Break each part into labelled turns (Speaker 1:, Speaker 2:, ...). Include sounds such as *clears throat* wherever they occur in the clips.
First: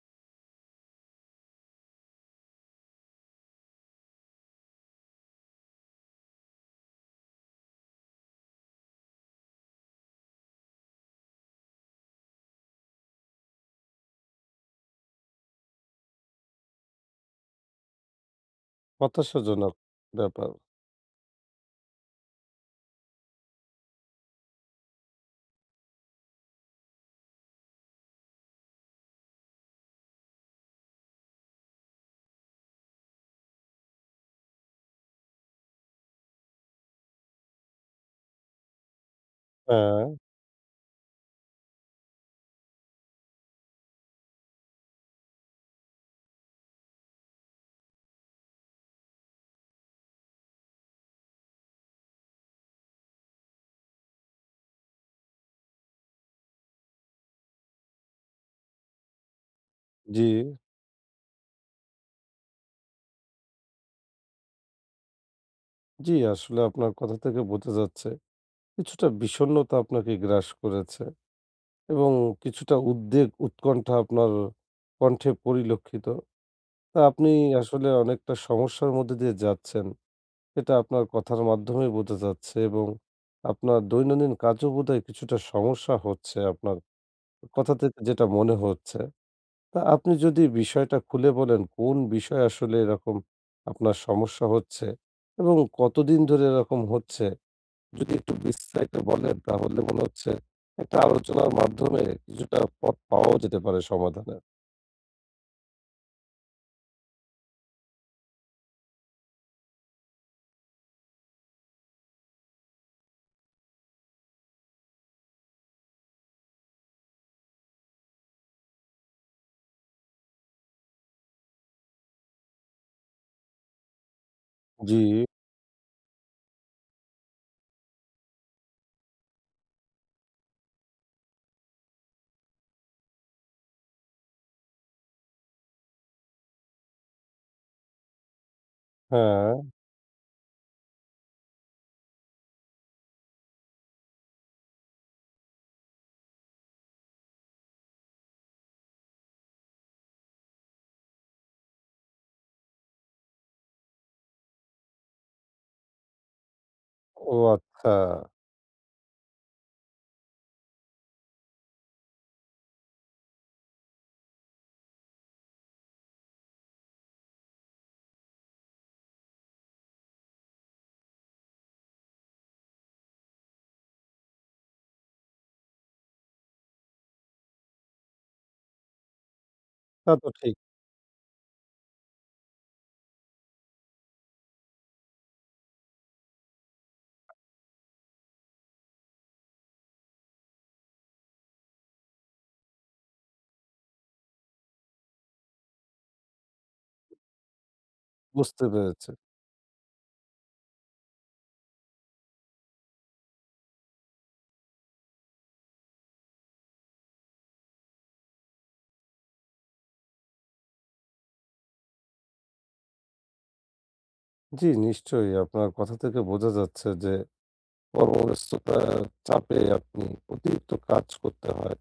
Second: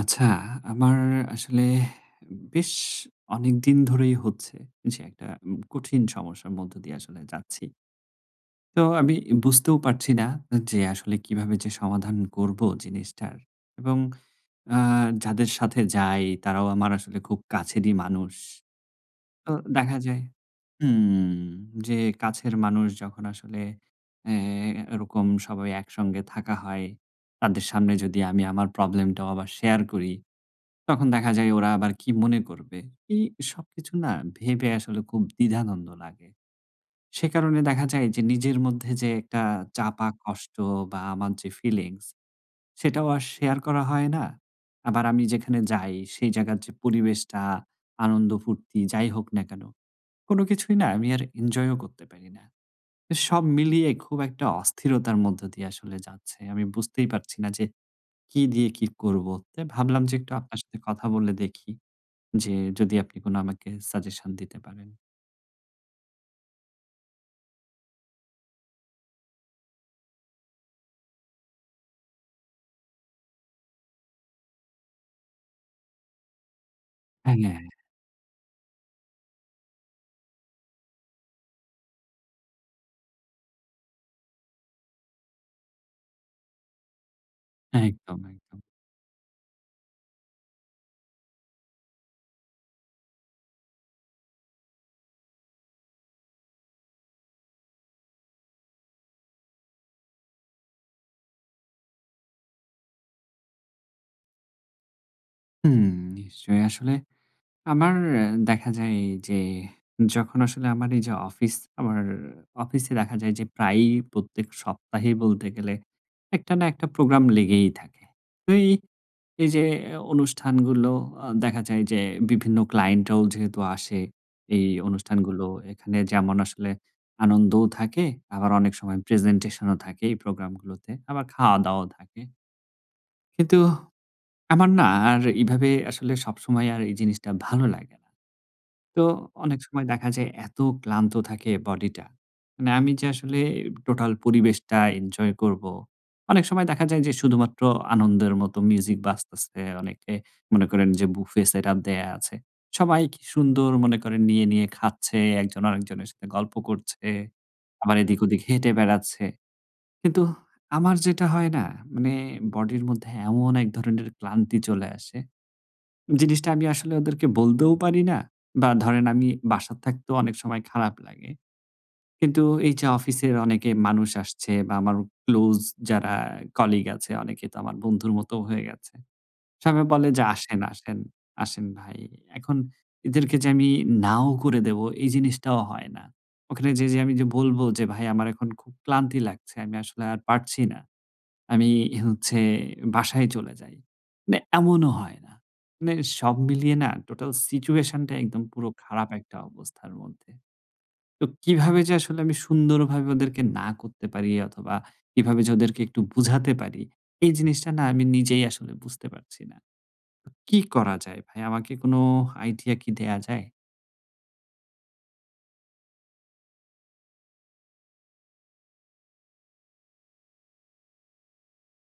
Speaker 1: আচ্ছা, আমার আসলে বেশ অনেকদিন ধরেই হচ্ছে যে একটা কঠিন সমস্যার মধ্য দিয়ে আসলে যাচ্ছি। তো আমি বুঝতেও পারছি না যে আসলে কিভাবে যে সমাধান করব জিনিসটার এবং আ যাদের সাথে যাই তারাও আমার আসলে খুব কাছেরই মানুষ। তো
Speaker 2: হতাশাজনক
Speaker 1: দেখা যায়
Speaker 2: ব্যাপার।
Speaker 1: হুম, যে কাছের মানুষ যখন আসলে অ্যা এরকম সবাই একসঙ্গে থাকা হয়, তাদের সামনে যদি আমি আমার প্রবলেমটাও আবার শেয়ার করি তখন দেখা যায় ওরা আবার কি মনে করবে? এই সবকিছু না ভেবে আসলে খুব দ্বিধাদ্বন্দ্ব লাগে। সে কারণে দেখা যায় যে নিজের মধ্যে যে একটা
Speaker 2: হ্যাঁ,
Speaker 1: চাপা কষ্ট বা আমার যে ফিলিংস সেটাও আর শেয়ার করা হয় না। আবার আমি যেখানে যাই সেই জায়গার যে পরিবেশটা, আনন্দ ফুর্তি যাই হোক না কেন, কোনো কিছুই না আমি আর এনজয়ও করতে পারি না। তো সব মিলিয়ে খুব একটা অস্থিরতার মধ্য দিয়ে আসলে যাচ্ছে। আমি বুঝতেই পারছি না যে কি দিয়ে কি করব? তাই ভাবলাম যে
Speaker 2: জি,
Speaker 1: একটু আপনার সাথে কথা বলে দেখি। যে যদি আপনি কোনো আমাকে সাজেশন দিতে পারেন।
Speaker 2: জি, আসলে আপনার কথা থেকে বোঝা যাচ্ছে কিছুটা বিষণ্ণতা আপনাকে গ্রাস করেছে এবং কিছুটা উদ্বেগ, উৎকণ্ঠা আপনার কণ্ঠে পরিলক্ষিত। তা আপনি
Speaker 1: হ্যাঁ।
Speaker 2: আসলে অনেকটা সমস্যার মধ্যে দিয়ে যাচ্ছেন। এটা আপনার কথার মাধ্যমেই বোঝা যাচ্ছে এবং আপনার দৈনন্দিন কাজেও বোধহয় কিছুটা সমস্যা হচ্ছে আপনার কথা
Speaker 1: হ্যাঁ,
Speaker 2: থেকে
Speaker 1: একদম,
Speaker 2: যেটা মনে
Speaker 1: একদম।
Speaker 2: হচ্ছে। তা আপনি যদি বিষয়টা খুলে বলেন কোন বিষয় আসলে এরকম আপনার সমস্যা হচ্ছে এবং কতদিন ধরে এরকম হচ্ছে যদি একটু বিস্তারিত বলেন তাহলে মনে হচ্ছে একটা আলোচনার মাধ্যমে কিছুটা পথ পাওয়াও যেতে পারে সমাধানের।
Speaker 1: হুম, নিশ্চয়ই আসলে আমার দেখা যায় যে যখন আসলে আমার এই যে অফিস, আমার অফিসে দেখা যায় যে প্রায়ই প্রত্যেক সপ্তাহেই বলতে গেলে একটা না একটা প্রোগ্রাম লেগেই থাকে। তো এই যে অনুষ্ঠানগুলো দেখা যায় যে বিভিন্ন ক্লায়েন্টরাও যেহেতু আসে এই
Speaker 2: জি।
Speaker 1: অনুষ্ঠানগুলো, এখানে যেমন আসলে আনন্দও থাকে, আবার অনেক সময় প্রেজেন্টেশনও থাকে এই প্রোগ্রামগুলোতে, আবার খাওয়া-দাওয়াও থাকে। কিন্তু আমার না আর এভাবে আসলে সবসময় আর এই জিনিসটা ভালো লাগে না। তো অনেক
Speaker 2: হ্যাঁ,
Speaker 1: সময় দেখা যায় এত ক্লান্ত থাকে বডিটা। মানে আমি যে আসলে টোটাল পরিবেশটা এনজয় করব। অনেক সময় দেখা যায় যে শুধুমাত্র আনন্দের মতো মিউজিক বাজতেছে। অনেকে মনে করেন যে বুফে সেটআপ দেয়া আছে। সবাই কি সুন্দর মনে করেন নিয়ে, নিয়ে খাচ্ছে। একজন আরেকজনের সাথে গল্প করছে।
Speaker 2: ও আচ্ছা।
Speaker 1: আবার এদিক ওদিক হেঁটে বেড়াচ্ছে। কিন্তু আমার যেটা হয় না মানে বডির মধ্যে এমন এক ধরনের ক্লান্তি চলে আসে জিনিসটা আমি আসলে ওদেরকে বলতেও পারি না। বা ধরেন আমি বাসা থাকতেও অনেক সময় খারাপ লাগে। কিন্তু এই যে অফিসের অনেকে মানুষ আসছে বা আমার ক্লোজ যারা কলিগ আছে অনেকে তো আমার বন্ধুর মতো হয়ে গেছে। সবাই বলে
Speaker 2: তা
Speaker 1: যে,
Speaker 2: তো ঠিক
Speaker 1: "আসেন, আসেন, আসেন ভাই।" এখন এদেরকে যে আমি নাও করে দেব এই জিনিসটাও হয় না। ওখানে যে আমি যে বলব যে, "ভাই আমার এখন খুব ক্লান্তি লাগছে। আমি আসলে আর পারছি না।" আমি হচ্ছে বাসায় চলে যাই। মানে এমনও হয় না। মানে সব মিলিয়ে না টোটাল সিচুয়েশন টা একদম
Speaker 2: বুঝতে
Speaker 1: পুরো খারাপ
Speaker 2: পেরেছি।
Speaker 1: একটা অবস্থার মধ্যে। তো কিভাবে যে আসলে আমি সুন্দরভাবে ওদেরকে না করতে পারি অথবা কিভাবে যে ওদেরকে একটু বুঝাতে পারি, এই জিনিসটা না আমি নিজেই আসলে বুঝতে পারছি না। তো কি করা যায় ভাই? আমাকে কোনো আইডিয়া কি দেয়া যায়?
Speaker 2: জি, নিশ্চয়ই আপনার কথা থেকে বোঝা যাচ্ছে যে কর্মব্যস্ততার চাপে আপনি অতিরিক্ত কাজ করতে হয়।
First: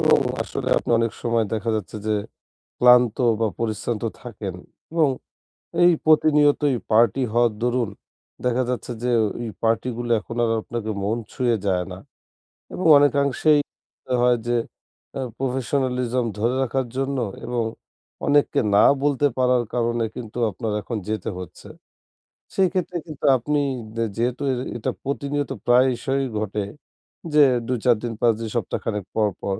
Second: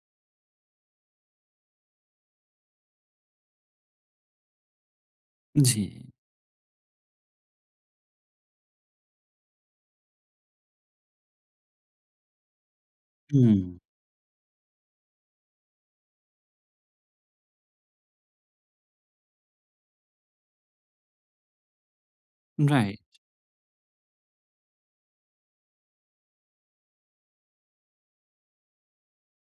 Speaker 2: এবং আসলে আপনি অনেক সময় দেখা যাচ্ছে যে ক্লান্ত বা পরিশ্রান্ত থাকেন এবং
Speaker 1: জি।
Speaker 2: এই প্রতিনিয়তই পার্টি হওয়ার দরুন দেখা যাচ্ছে যে ওই পার্টিগুলো এখন আর আপনাকে মন ছুঁয়ে যায় না এবং
Speaker 1: হুম,
Speaker 2: অনেকাংশেই হয় যে প্রফেশনালিজম ধরে রাখার জন্য এবং অনেককে না বলতে পারার কারণে কিন্তু আপনার এখন যেতে হচ্ছে। সেই ক্ষেত্রে
Speaker 1: রাইট।
Speaker 2: কিন্তু আপনি যেহেতু এটা প্রতিনিয়ত প্রায়শই ঘটে যে ২, ৪ দিন, ৫ দিন, সপ্তাহখানেক পর, পর।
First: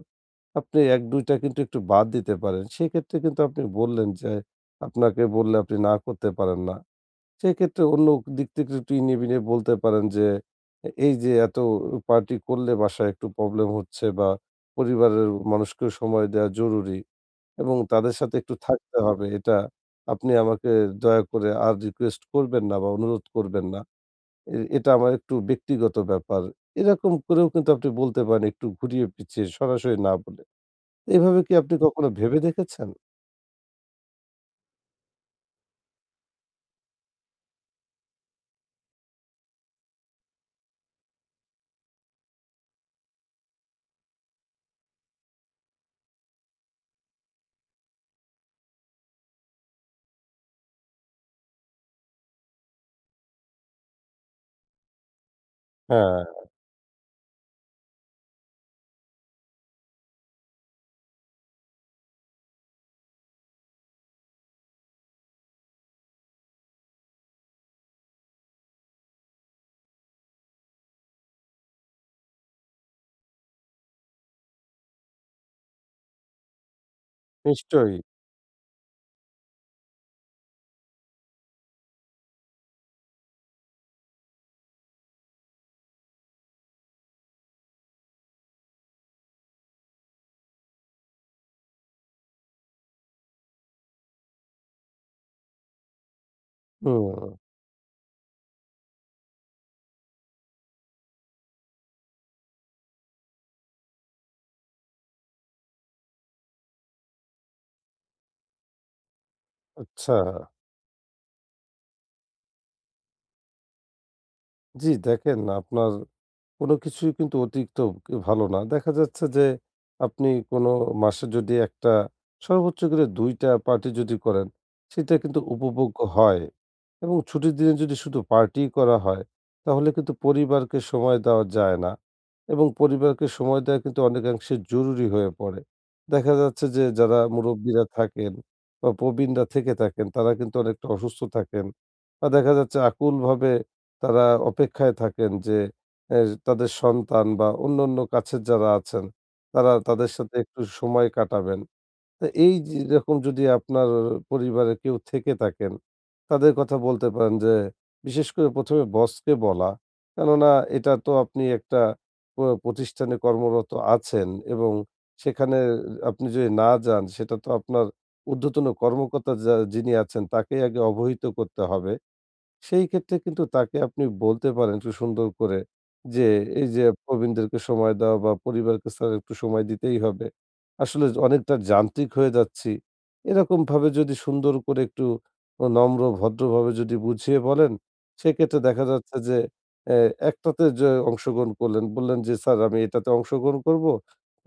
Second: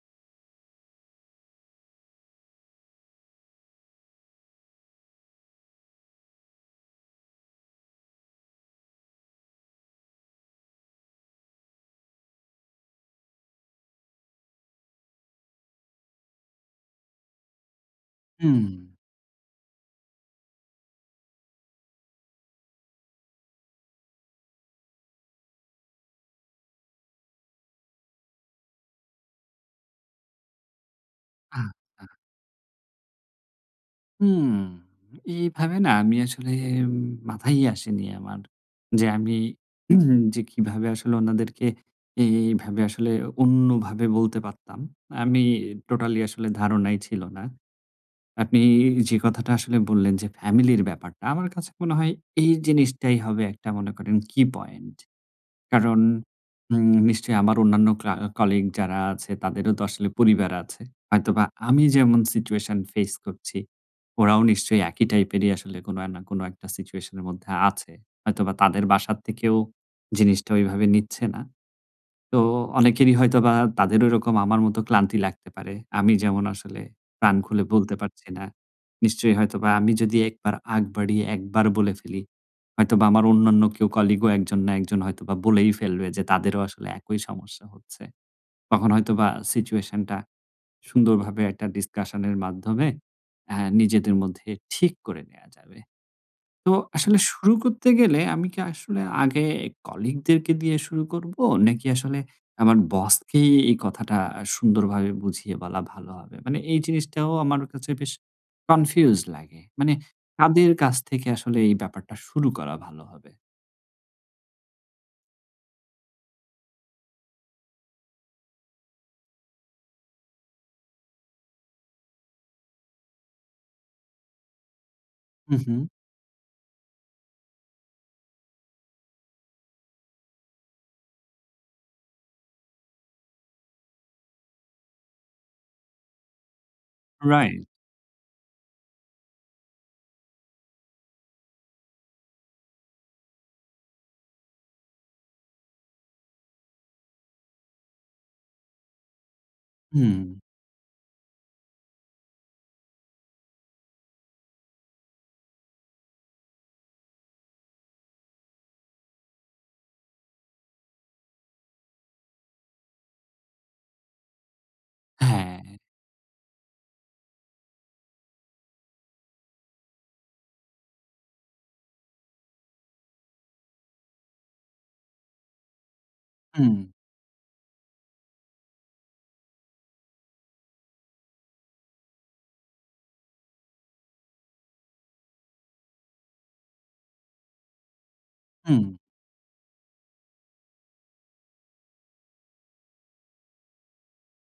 Speaker 2: আপনি ১-২ টা কিন্তু একটু বাদ দিতে পারেন। সেক্ষেত্রে কিন্তু আপনি বললেন যে, আপনাকে বললে আপনি না করতে পারেন না। সেক্ষেত্রে অন্য দিক থেকে একটু ইনিয়ে বিনিয়ে বলতে পারেন যে, এই যে এত পার্টি করলে বাসায় একটু প্রবলেম হচ্ছে বা পরিবারের মানুষকেও সময় দেওয়া জরুরি এবং তাদের সাথে একটু
Speaker 1: হুম।
Speaker 2: থাকতে হবে। এটা আপনি আমাকে দয়া করে আর রিকোয়েস্ট করবেন না বা অনুরোধ করবেন না। এটা আমার একটু ব্যক্তিগত ব্যাপার। এরকম করেও কিন্তু আপনি বলতে পারেন একটু ঘুরিয়ে পিছিয়ে সরাসরি না বলে। এভাবে কি আপনি
Speaker 1: আচ্ছা।
Speaker 2: কখনো ভেবে দেখেছেন?
Speaker 1: হুম, এইভাবে না আমি আসলে মাথায়ই আসেনি আমার। যে আমি *clears throat* যে কিভাবে আসলে ওনাদেরকে এই এইভাবে আসলে অন্যভাবে বলতে পারতাম। আমি টোটালি আসলে ধারণাই ছিল না। আপনি যে কথাটা আসলে বললেন যে ফ্যামিলির ব্যাপারটা, আমার কাছে মনে হয় এই জিনিসটাই হবে একটা মনে করেন কি পয়েন্ট। কারণ
Speaker 2: হ্যাঁ,
Speaker 1: নিশ্চয়ই আমার অন্যান্য কলিগ যারা আছে তাদেরও তো আসলে পরিবার আছে। হয়তোবা আমি যেমন সিচুয়েশন ফেস করছি, ওরাও নিশ্চয়ই একই টাইপেরই আসলে কোনো না কোনো একটা সিচুয়েশন এর মধ্যে আছে। হয়তোবা তাদের বাসার থেকেও জিনিসটা ওইভাবে নিচ্ছে না। তো অনেকেরই হয়তোবা তাদেরও এরকম আমার মতো ক্লান্তি লাগতে পারে। আমি যেমন আসলে প্রাণ খুলে বলতে
Speaker 2: নিশ্চয়ই।
Speaker 1: পারছি না। নিশ্চয়ই হয়তোবা আমি যদি একবার আগ বাড়িয়ে একবার বলে ফেলি, হয়তোবা আমার অন্যান্য কেউ কলিগও একজন না একজন হয়তোবা বলেই ফেলবে যে তাদেরও আসলে একই সমস্যা হচ্ছে। তখন হয়তোবা সিচুয়েশনটা সুন্দরভাবে একটা ডিসকাশন এর মাধ্যমে নিজেদের মধ্যে ঠিক করে নেয়া যাবে। তো আসলে
Speaker 2: হুম,
Speaker 1: শুরু করতে গেলে আমি কি আসলে আগে কলিগদেরকে দিয়ে শুরু করব? নাকি আসলে আমার বসকেই এই কথাটা সুন্দরভাবে বুঝিয়ে বলা ভালো হবে? মানে এই জিনিসটাও আমার কাছে বেশ কনফিউজ লাগে। মানে
Speaker 2: আচ্ছা।
Speaker 1: কাদের কাছ থেকে আসলে এই ব্যাপারটা শুরু করা ভালো হবে?
Speaker 2: জি, দেখেন আপনার কোনো কিছুই কিন্তু অতিরিক্ত ভালো না। দেখা যাচ্ছে যে আপনি কোনো মাসে যদি একটা সর্বোচ্চ করে ২ টা পার্টি যদি করেন, সেটা কিন্তু
Speaker 1: হু, হু।
Speaker 2: উপভোগ্য হয় এবং ছুটির দিনে যদি শুধু পার্টিই করা হয়, তাহলে কিন্তু পরিবারকে সময় দেওয়া যায় না এবং পরিবারকে সময় দেওয়া কিন্তু অনেকাংশে জরুরি হয়ে পড়ে। দেখা যাচ্ছে যে যারা
Speaker 1: রাইট।
Speaker 2: মুরব্বিরা থাকেন বা প্রবীণরা থেকে থাকেন, তারা কিন্তু অনেকটা অসুস্থ থাকেন বা দেখা যাচ্ছে আকুলভাবে তারা অপেক্ষায় থাকেন যে এ তাদের সন্তান বা অন্যান্য কাছের যারা আছেন, তারা তাদের
Speaker 1: হুম।
Speaker 2: সাথে একটু সময় কাটাবেন। তো এই যে এরকম যদি আপনার পরিবারে কেউ থেকে থাকেন, তাদের কথা বলতে পারেন যে বিশেষ করে ১ম বসকে বলা। কেননা এটা তো আপনি একটা প প্রতিষ্ঠানে কর্মরত আছেন এবং সেখানে
Speaker 1: হ্যাঁ।
Speaker 2: আপনি যদি না যান সেটা তো আপনার ঊর্ধ্বতন কর্মকর্তা যিনি আছেন তাকেই আগে অবহিত করতে হবে। সেই ক্ষেত্রে কিন্তু তাকে আপনি বলতে পারেন একটু সুন্দর করে যে, এই
Speaker 1: হুম,
Speaker 2: যে প্রবীণদেরকে সময় দেওয়া বা পরিবারকে স্যার একটু সময় দিতেই হবে। আসলে অনেকটা যান্ত্রিক হয়ে যাচ্ছি। এরকমভাবে যদি সুন্দর করে একটু নম্র ভদ্রভাবে যদি বুঝিয়ে বলেন, সেক্ষেত্রে
Speaker 1: হুম।
Speaker 2: দেখা যাচ্ছে যে এ একটাতে যে অংশগ্রহণ করলেন, বললেন যে, "স্যার আমি এটাতে অংশগ্রহণ করব।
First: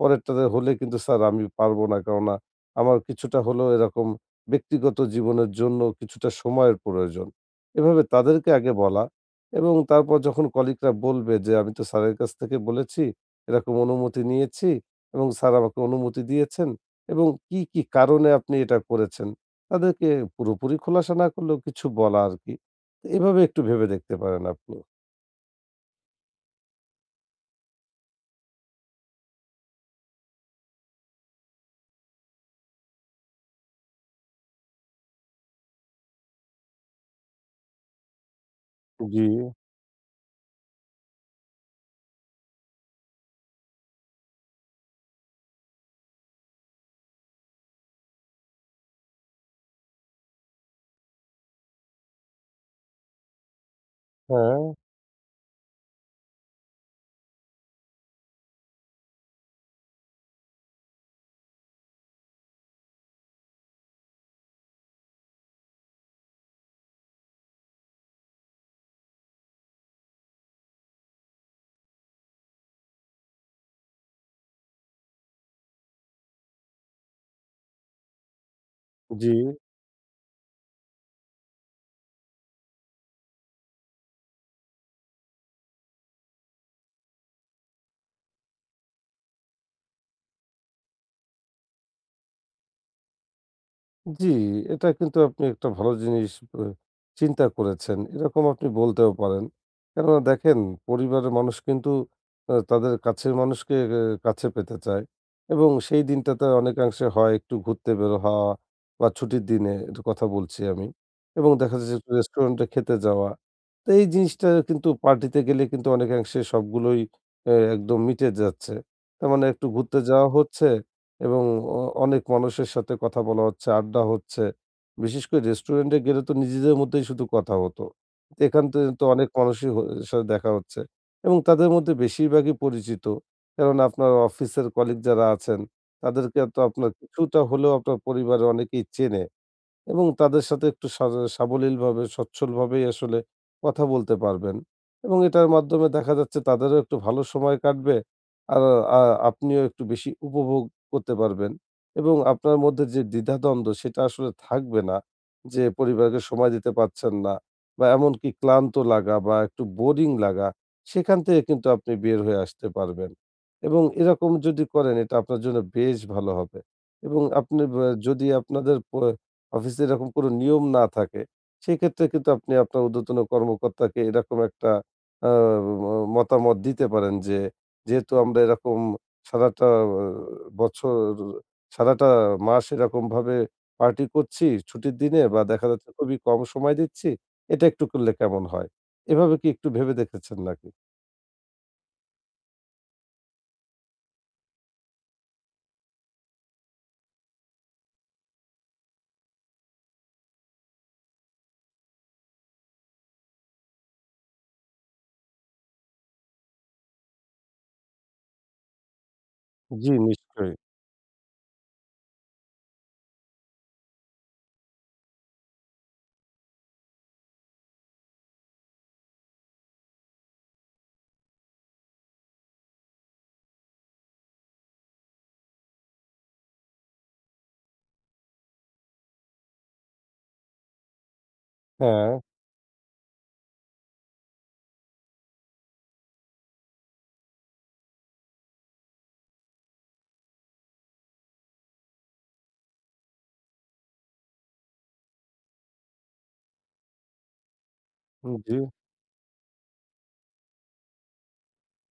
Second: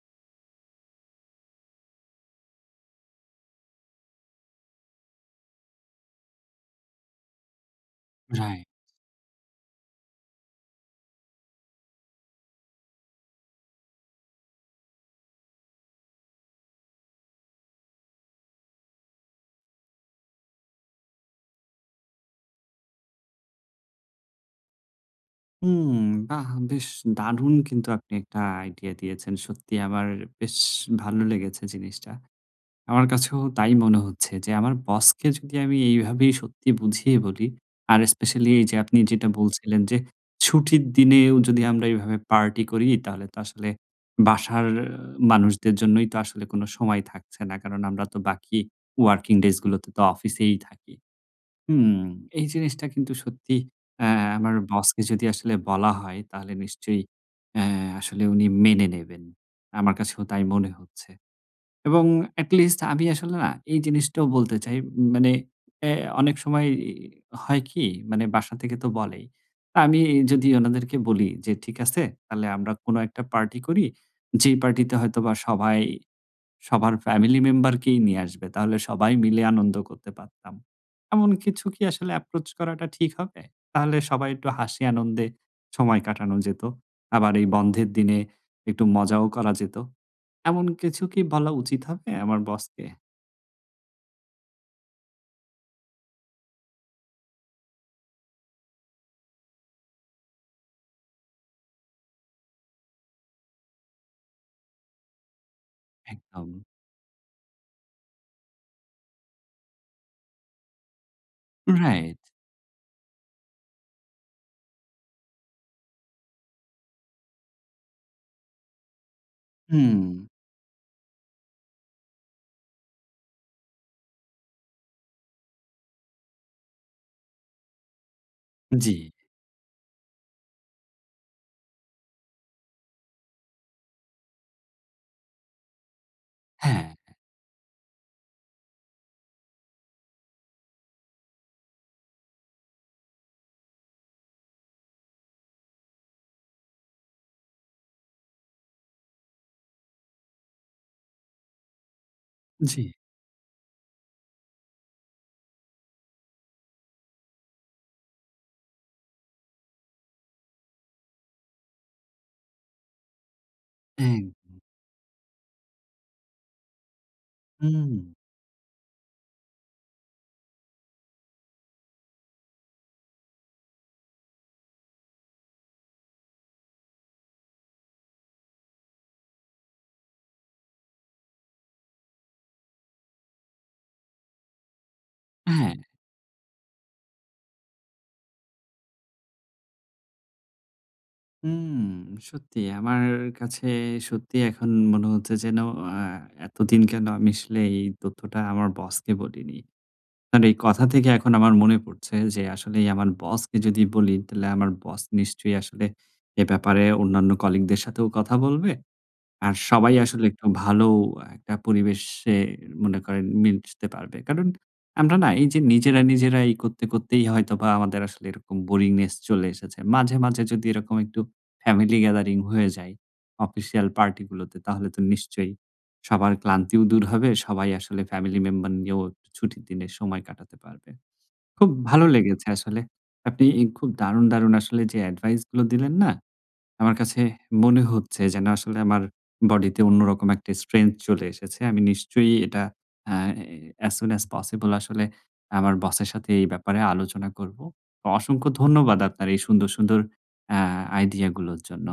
Speaker 2: পরেরটাতে হলে কিন্তু স্যার আমি পারব না। কেননা আমার কিছুটা হলেও এরকম ব্যক্তিগত জীবনের জন্য কিছুটা সময়ের প্রয়োজন।" এভাবে তাদেরকে
Speaker 1: রাইট।
Speaker 2: আগে বলা এবং তারপর যখন কলিগরা বলবে যে, "আমি তো স্যারের কাছ থেকে বলেছি, এরকম অনুমতি নিয়েছি এবং স্যার আমাকে অনুমতি দিয়েছেন এবং কি, কি কারণে আপনি এটা করেছেন?" তাদেরকে পুরোপুরি খোলাসা না করলেও কিছু বলা আরকি। এভাবে একটু ভেবে দেখতে পারেন আপনি।
Speaker 1: হুম, বাহ! বেশ দারুণ কিন্তু আপনি একটা আইডিয়া দিয়েছেন। সত্যি আমার বেশ ভালো লেগেছে জিনিসটা। আমার কাছেও তাই মনে হচ্ছে যে আমার বসকে যদি আমি এইভাবেই সত্যি বুঝিয়ে বলি আর স্পেশালি এই যে আপনি
Speaker 2: জি,
Speaker 1: যেটা বলছিলেন যে ছুটির দিনেও যদি আমরা এভাবে পার্টি করি তাহলে তো আসলে বাসার মানুষদের জন্যই তো আসলে কোনো সময় থাকছে না। কারণ আমরা তো বাকি ওয়ার্কিং ডেজ গুলোতে তো অফিসেই থাকি। হুম, এই জিনিসটা কিন্তু সত্যি অ্যা আমার
Speaker 2: হ্যাঁ,
Speaker 1: বসকে যদি আসলে বলা হয় তাহলে নিশ্চয়ই অ্যা আসলে উনি মেনে নেবেন। আমার কাছেও তাই মনে হচ্ছে। এবং at least আমি আসলে না এই জিনিসটাও বলতে চাই। মানে এ অনেক সময় হয় কি মানে বাসা থেকে তো বলেই। তা আমি যদি ওনাদেরকে বলি যে, "ঠিক আছে, তাহলে আমরা কোনো একটা পার্টি করি। যেই পার্টিতে হয়তোবা সবাই সবার ফ্যামিলি মেম্বারকেই নিয়ে আসবে। তাহলে সবাই
Speaker 2: জি।
Speaker 1: মিলে আনন্দ করতে পারতাম।" এমন কিছু কি আসলে approach করাটা ঠিক হবে? তাহলে সবাই একটু হাসি আনন্দে সময় কাটানো যেত। আবার এই বন্ধের দিনে একটু মজাও করা যেত। এমন কিছু কি বলা উচিত হবে আমার বসকে?
Speaker 2: জি, এটা কিন্তু আপনি একটা ভালো জিনিস চিন্তা করেছেন। এরকম আপনি বলতেও পারেন। কেননা দেখেন পরিবারের মানুষ কিন্তু তাদের কাছের মানুষকে কাছে পেতে চায় এবং সেই দিনটাতে
Speaker 1: একদম।
Speaker 2: অনেকাংশে হয় একটু ঘুরতে বের হওয়া বা ছুটির দিনে এর কথা বলছি আমি এবং দেখা যাচ্ছে একটু
Speaker 1: রাইট।
Speaker 2: রেস্টুরেন্টে খেতে যাওয়া। তো এই জিনিসটা কিন্তু পার্টিতে গেলে কিন্তু অনেকাংশে সবগুলোই একদম মিটে যাচ্ছে। তার মানে একটু ঘুরতে
Speaker 1: হুম।
Speaker 2: যাওয়া হচ্ছে এবং অ অনেক মানুষের সাথে কথা বলা হচ্ছে, আড্ডা হচ্ছে। বিশেষ করে রেস্টুরেন্টে গেলে তো নিজেদের মধ্যেই শুধু কথা হতো। এখান থেকে
Speaker 1: জি।
Speaker 2: তো অনেক মানুষই সাথে দেখা হচ্ছে এবং তাদের মধ্যে বেশিরভাগই পরিচিত। কারণ আপনার অফিসের কলিগ যারা আছেন, তাদেরকে তো
Speaker 1: হ্যাঁ।
Speaker 2: আপনার কিছুটা হলেও আপনার পরিবারের অনেকেই চেনে। এবং তাদের সাথে একটু সাবলীলভাবে, সচ্ছলভাবেই আসলে কথা বলতে পারবেন এবং এটার মাধ্যমে দেখা যাচ্ছে তাদেরও একটু ভালো সময় কাটবে। আর আ আপনিও একটু বেশি উপভোগ করতে পারবেন এবং আপনার
Speaker 1: জি।
Speaker 2: মধ্যে যে দ্বিধাদ্বন্দ্ব সেটা আসলে থাকবে না যে পরিবারকে সময় দিতে পারছেন না বা এমনকি ক্লান্ত লাগা বা একটু বোরিং লাগা, সেখান থেকে কিন্তু আপনি বের হয়ে আসতে পারবেন এবং
Speaker 1: এক
Speaker 2: এরকম যদি করেন এটা আপনার জন্য বেশ ভালো হবে এবং আপনি
Speaker 1: হুম।
Speaker 2: যদি আপনাদের অফিসে এরকম কোনো নিয়ম না থাকে, সেক্ষেত্রে কিন্তু আপনি আপনার ঊর্ধ্বতন কর্মকর্তাকে এরকম একটা আ ম মতামত দিতে পারেন যে, যেহেতু আমরা এরকম সারাটা বছর, সারাটা মাস এরকমভাবে পার্টি করছি ছুটির দিনে বা দেখা
Speaker 1: হ্যাঁ।
Speaker 2: যাচ্ছে খুবই কম সময় দিচ্ছি, এটা একটু করলে কেমন হয়? এভাবে কি একটু ভেবে দেখেছেন নাকি?
Speaker 1: হুম। সত্যি আমার কাছে সত্যি এখন মনে হচ্ছে যেন আ এতদিন কেন আমি আসলে এই তথ্যটা আমার বসকে বলিনি। তার এই কথা থেকে এখন আমার মনে পড়ছে যে আসলেই আমার বসকে যদি বলি তাহলে আমার বস নিশ্চয়ই আসলে এ ব্যাপারে অন্যান্য কলিগদের সাথেও কথা বলবে। আর
Speaker 2: জি,
Speaker 1: সবাই আসলে একটু
Speaker 2: নিশ্চয়ই।
Speaker 1: ভালো একটা পরিবেশে মনে করেন মিশতে পারবে। কারণ আমরা না এই যে নিজেরা, নিজেরা এই করতে, করতেই হয়তোবা আমাদের আসলে এরকম বোরিংনেস চলে এসেছে। মাঝে, মাঝে যদি এরকম একটু ফ্যামিলি গ্যাদারিং হয়ে যায় অফিসিয়াল পার্টিগুলোতে তাহলে তো নিশ্চয়ই সবার ক্লান্তিও দূর হবে। সবাই আসলে ফ্যামিলি মেম্বার নিয়েও একটু ছুটির দিনে সময় কাটাতে পারবে। খুব ভালো
Speaker 2: হ্যাঁ,
Speaker 1: লেগেছে আসলে। আপনি এই খুব দারুণ, দারুণ আসলে যে অ্যাডভাইস গুলো দিলেন না? আমার কাছে মনে হচ্ছে যেন আসলে আমার বডিতে অন্যরকম একটা স্ট্রেংথ চলে এসেছে। আমি নিশ্চয়ই এটা আ as soon as possible আসলে আমার বসের সাথে এই ব্যাপারে আলোচনা করব। তো অসংখ্য
Speaker 2: জি।
Speaker 1: ধন্যবাদ আপনার এই সুন্দর, সুন্দর আ আইডিয়া গুলোর জন্য।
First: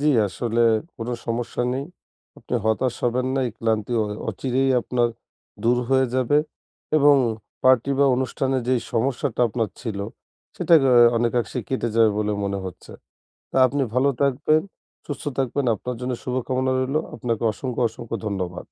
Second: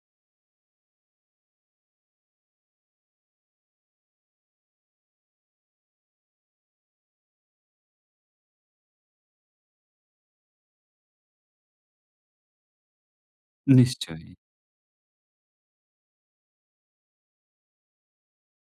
Speaker 2: জি, আসলে কোনো সমস্যা নেই। আপনি হতাশ হবেন না। এই ক্লান্তি অচিরেই আপনার দূর হয়ে যাবে এবং পার্টি বা অনুষ্ঠানে যেই সমস্যাটা আপনার ছিল, সেটা অনেকাংশে কেটে যাবে বলে মনে হচ্ছে। তা আপনি ভালো
Speaker 1: নিশ্চয়ই।
Speaker 2: থাকবেন, সুস্থ থাকবেন। আপনার জন্য শুভকামনা রইলো। আপনাকে অসংখ্য, অসংখ্য ধন্যবাদ।